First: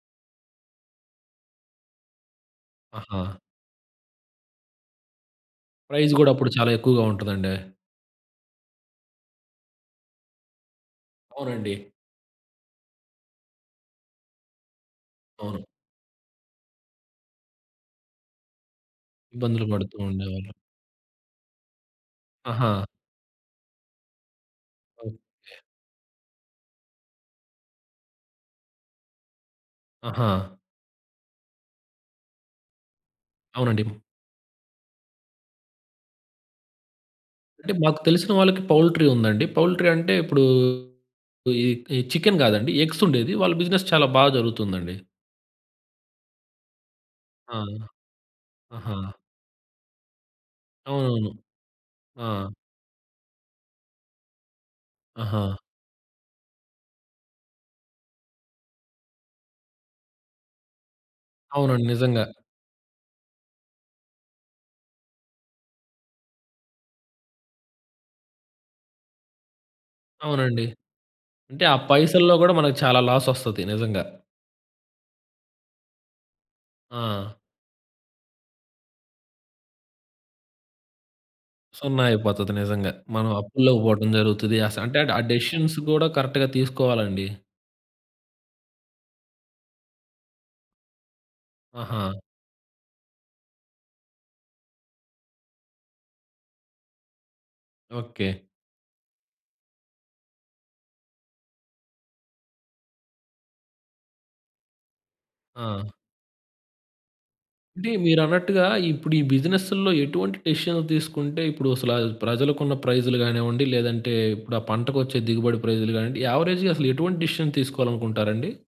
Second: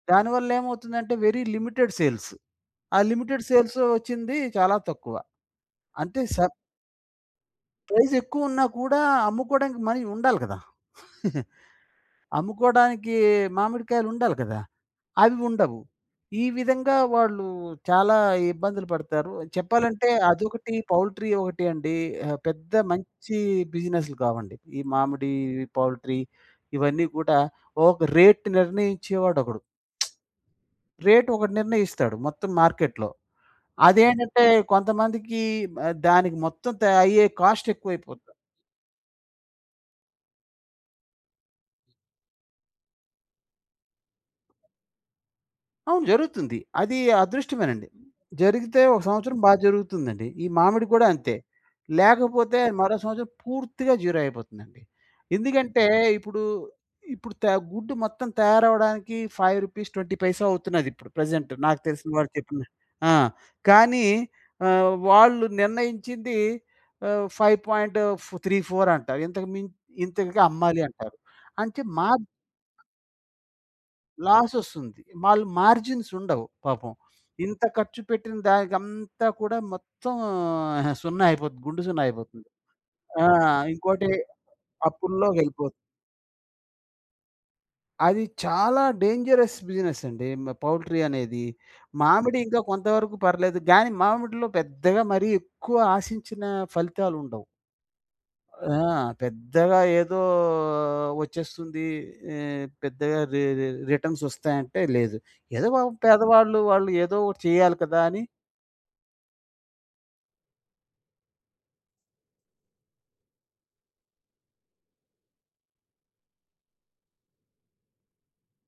దానివల్లేమవుతుందంటే, very limited sales. ఆ ఆహా! Limited sales ఒచ్చింది చాలా తక్కువ. ప్రైజ్ అంటే గూడా స అప్పుడు చాలా ఎక్కువగా ఉంటదండి. ప్రైసెక్కువ ఉన్నా కూడా అమ్ముకోవడానికి మనీ ఉండాలి కదా! అవునండి. అమ్ముకోవడానికి మామిడికాయలుండాలి కదా! అవి అవును. ఉండవు. ఈ విధంగా వాళ్ళు చాలా ఇబ్బందులు పడతారు. ఇబ్బందులు పడుతూ చెప్పాలంటే ఉండేవాళ్ళు. అదొకటి, పౌల్ట్రీ ఒకటి అండి. ఆహ్, పెద్ద ఆహా! మంచి బిజినెస్‌లు కావండి. ఈ ఓకే. మామిడి, ఈ పౌల్ట్రీ ఇవన్నీ కూడా ఒక రేట్ నిర్ణయించేవాడొకడు. ఆహా! రేట్ ఒకడు నిర్ణయిస్తాడు మొత్తం మార్కెట్‌లో. అవునండి. అదేంటంటే కొంతమందికి ఆహ్, దానికి మొత్తం త అయ్యే కాస్ట్ అంటే మాకు తెలిసిన ఎక్కువైపోద్ది. వాళ్ళకి పౌల్ట్రీ ఉందండి. పౌల్ట్రీ అంటే, ఇప్పుడు ఈ ఈ చికెన్ గాదండి. ఎగ్స్ ఉండేది. వాళ్ళ బిజినెస్ చాలా బాగా జరుగుతుందండి. అవును జరుగుతుంది. అది ఆ! అదృష్టమేనండి. జరిగితే ఆహా! ఒక సంవత్సరం బాగా జరుగుతుందండి. ఈ మామిడి కూడా అవునవును. అంతే. ఆ! లేకపోతే మరో సంవత్సరం పూర్తిగా జీరో అయిపోతుందండి. ఆహా! ఎందుకంటే, ఇప్పుడు ఇప్పుడు తె గుడ్డు మొత్తం తయారవ్వడానికి రూ. 5.20 అవుతున్నది ఇప్పుడు ప్రెజెంట్. నాకు అవునండి. తెలిసిన నిజంగా. వాడు చెప్పిన ఆ! కానీ ఆహ్, వాళ్ళు నిర్ణయించింది ఆహ్, 5.34 అంటారు. ఇంతకు మిం "ఇంతకె అవునండి. అమ్మాలి" అంటారు. అంటే ఆ అంటే మా పైసల్లో గూడా మనకి చాలా లాస్ ఒస్తది నిజంగా. లాస్ ఒస్తుంది. వాళ్ళు మార్జిన్స్ ఉండవు, పాపం. ఆ! ఇంత ఖర్చు పెట్టిన దానికంతా కూడా మొత్తం సున్నా అయిపోతుంది. గుండు సున్నా సున్నా అయిపోతుంది. అయిపోతది. నిజంగా. ఆ! మనం అప్పుల్లోకి ఇంకోటి పోవడం జరుగుతుంది. ఆ స అంటే, అప్పుల్లోకెళ్ళిపోతుంది. డిసిషన్స్ గూడా కరెక్ట్‌గా తీసుకోవాలండి. అది చాలా డేంజరస్ బిజినెస్ అండి. మ్ పౌల్ట్రీ అనేది. ఆహా! మామిడి ఇంకా కొంత వరకు పర్లేదు గాని, మామిడిలో పెద్దగా మరి ఎక్కువ ఆశించిన ఫలితాలుండవు. ఓకే. ఆ! పెద్దగా ఏదో ఒచ్చేస్తుంది. ఆహ్, పెద్దగా రి రిటర్న్సోస్తాయి అంటే లేదు. ఏదో ఆ! పాపం పేదవాళ్ళు, వాళ్ళు ఏదో ఒకటి చేయాలి అంటే కదా! అని మీరన్నట్టుగా, ఇప్పుడు ఈ బిజినెసుల్లో ఎటువంటి డిసిషన్ తీసుకుంటే ఇప్పుడు అసలు ప్రజలకున్న ప్రైసులు గానివ్వండి, లేదంటే ఇప్పుడు ఆ పంటకొచ్చే దిగుబడి ప్రైస్‌లు గావ్వండి, యావరేజ్‌గా అసలు ఎటువంటి డిసిషన్ తీసుకోవాలనుకుంటారండి?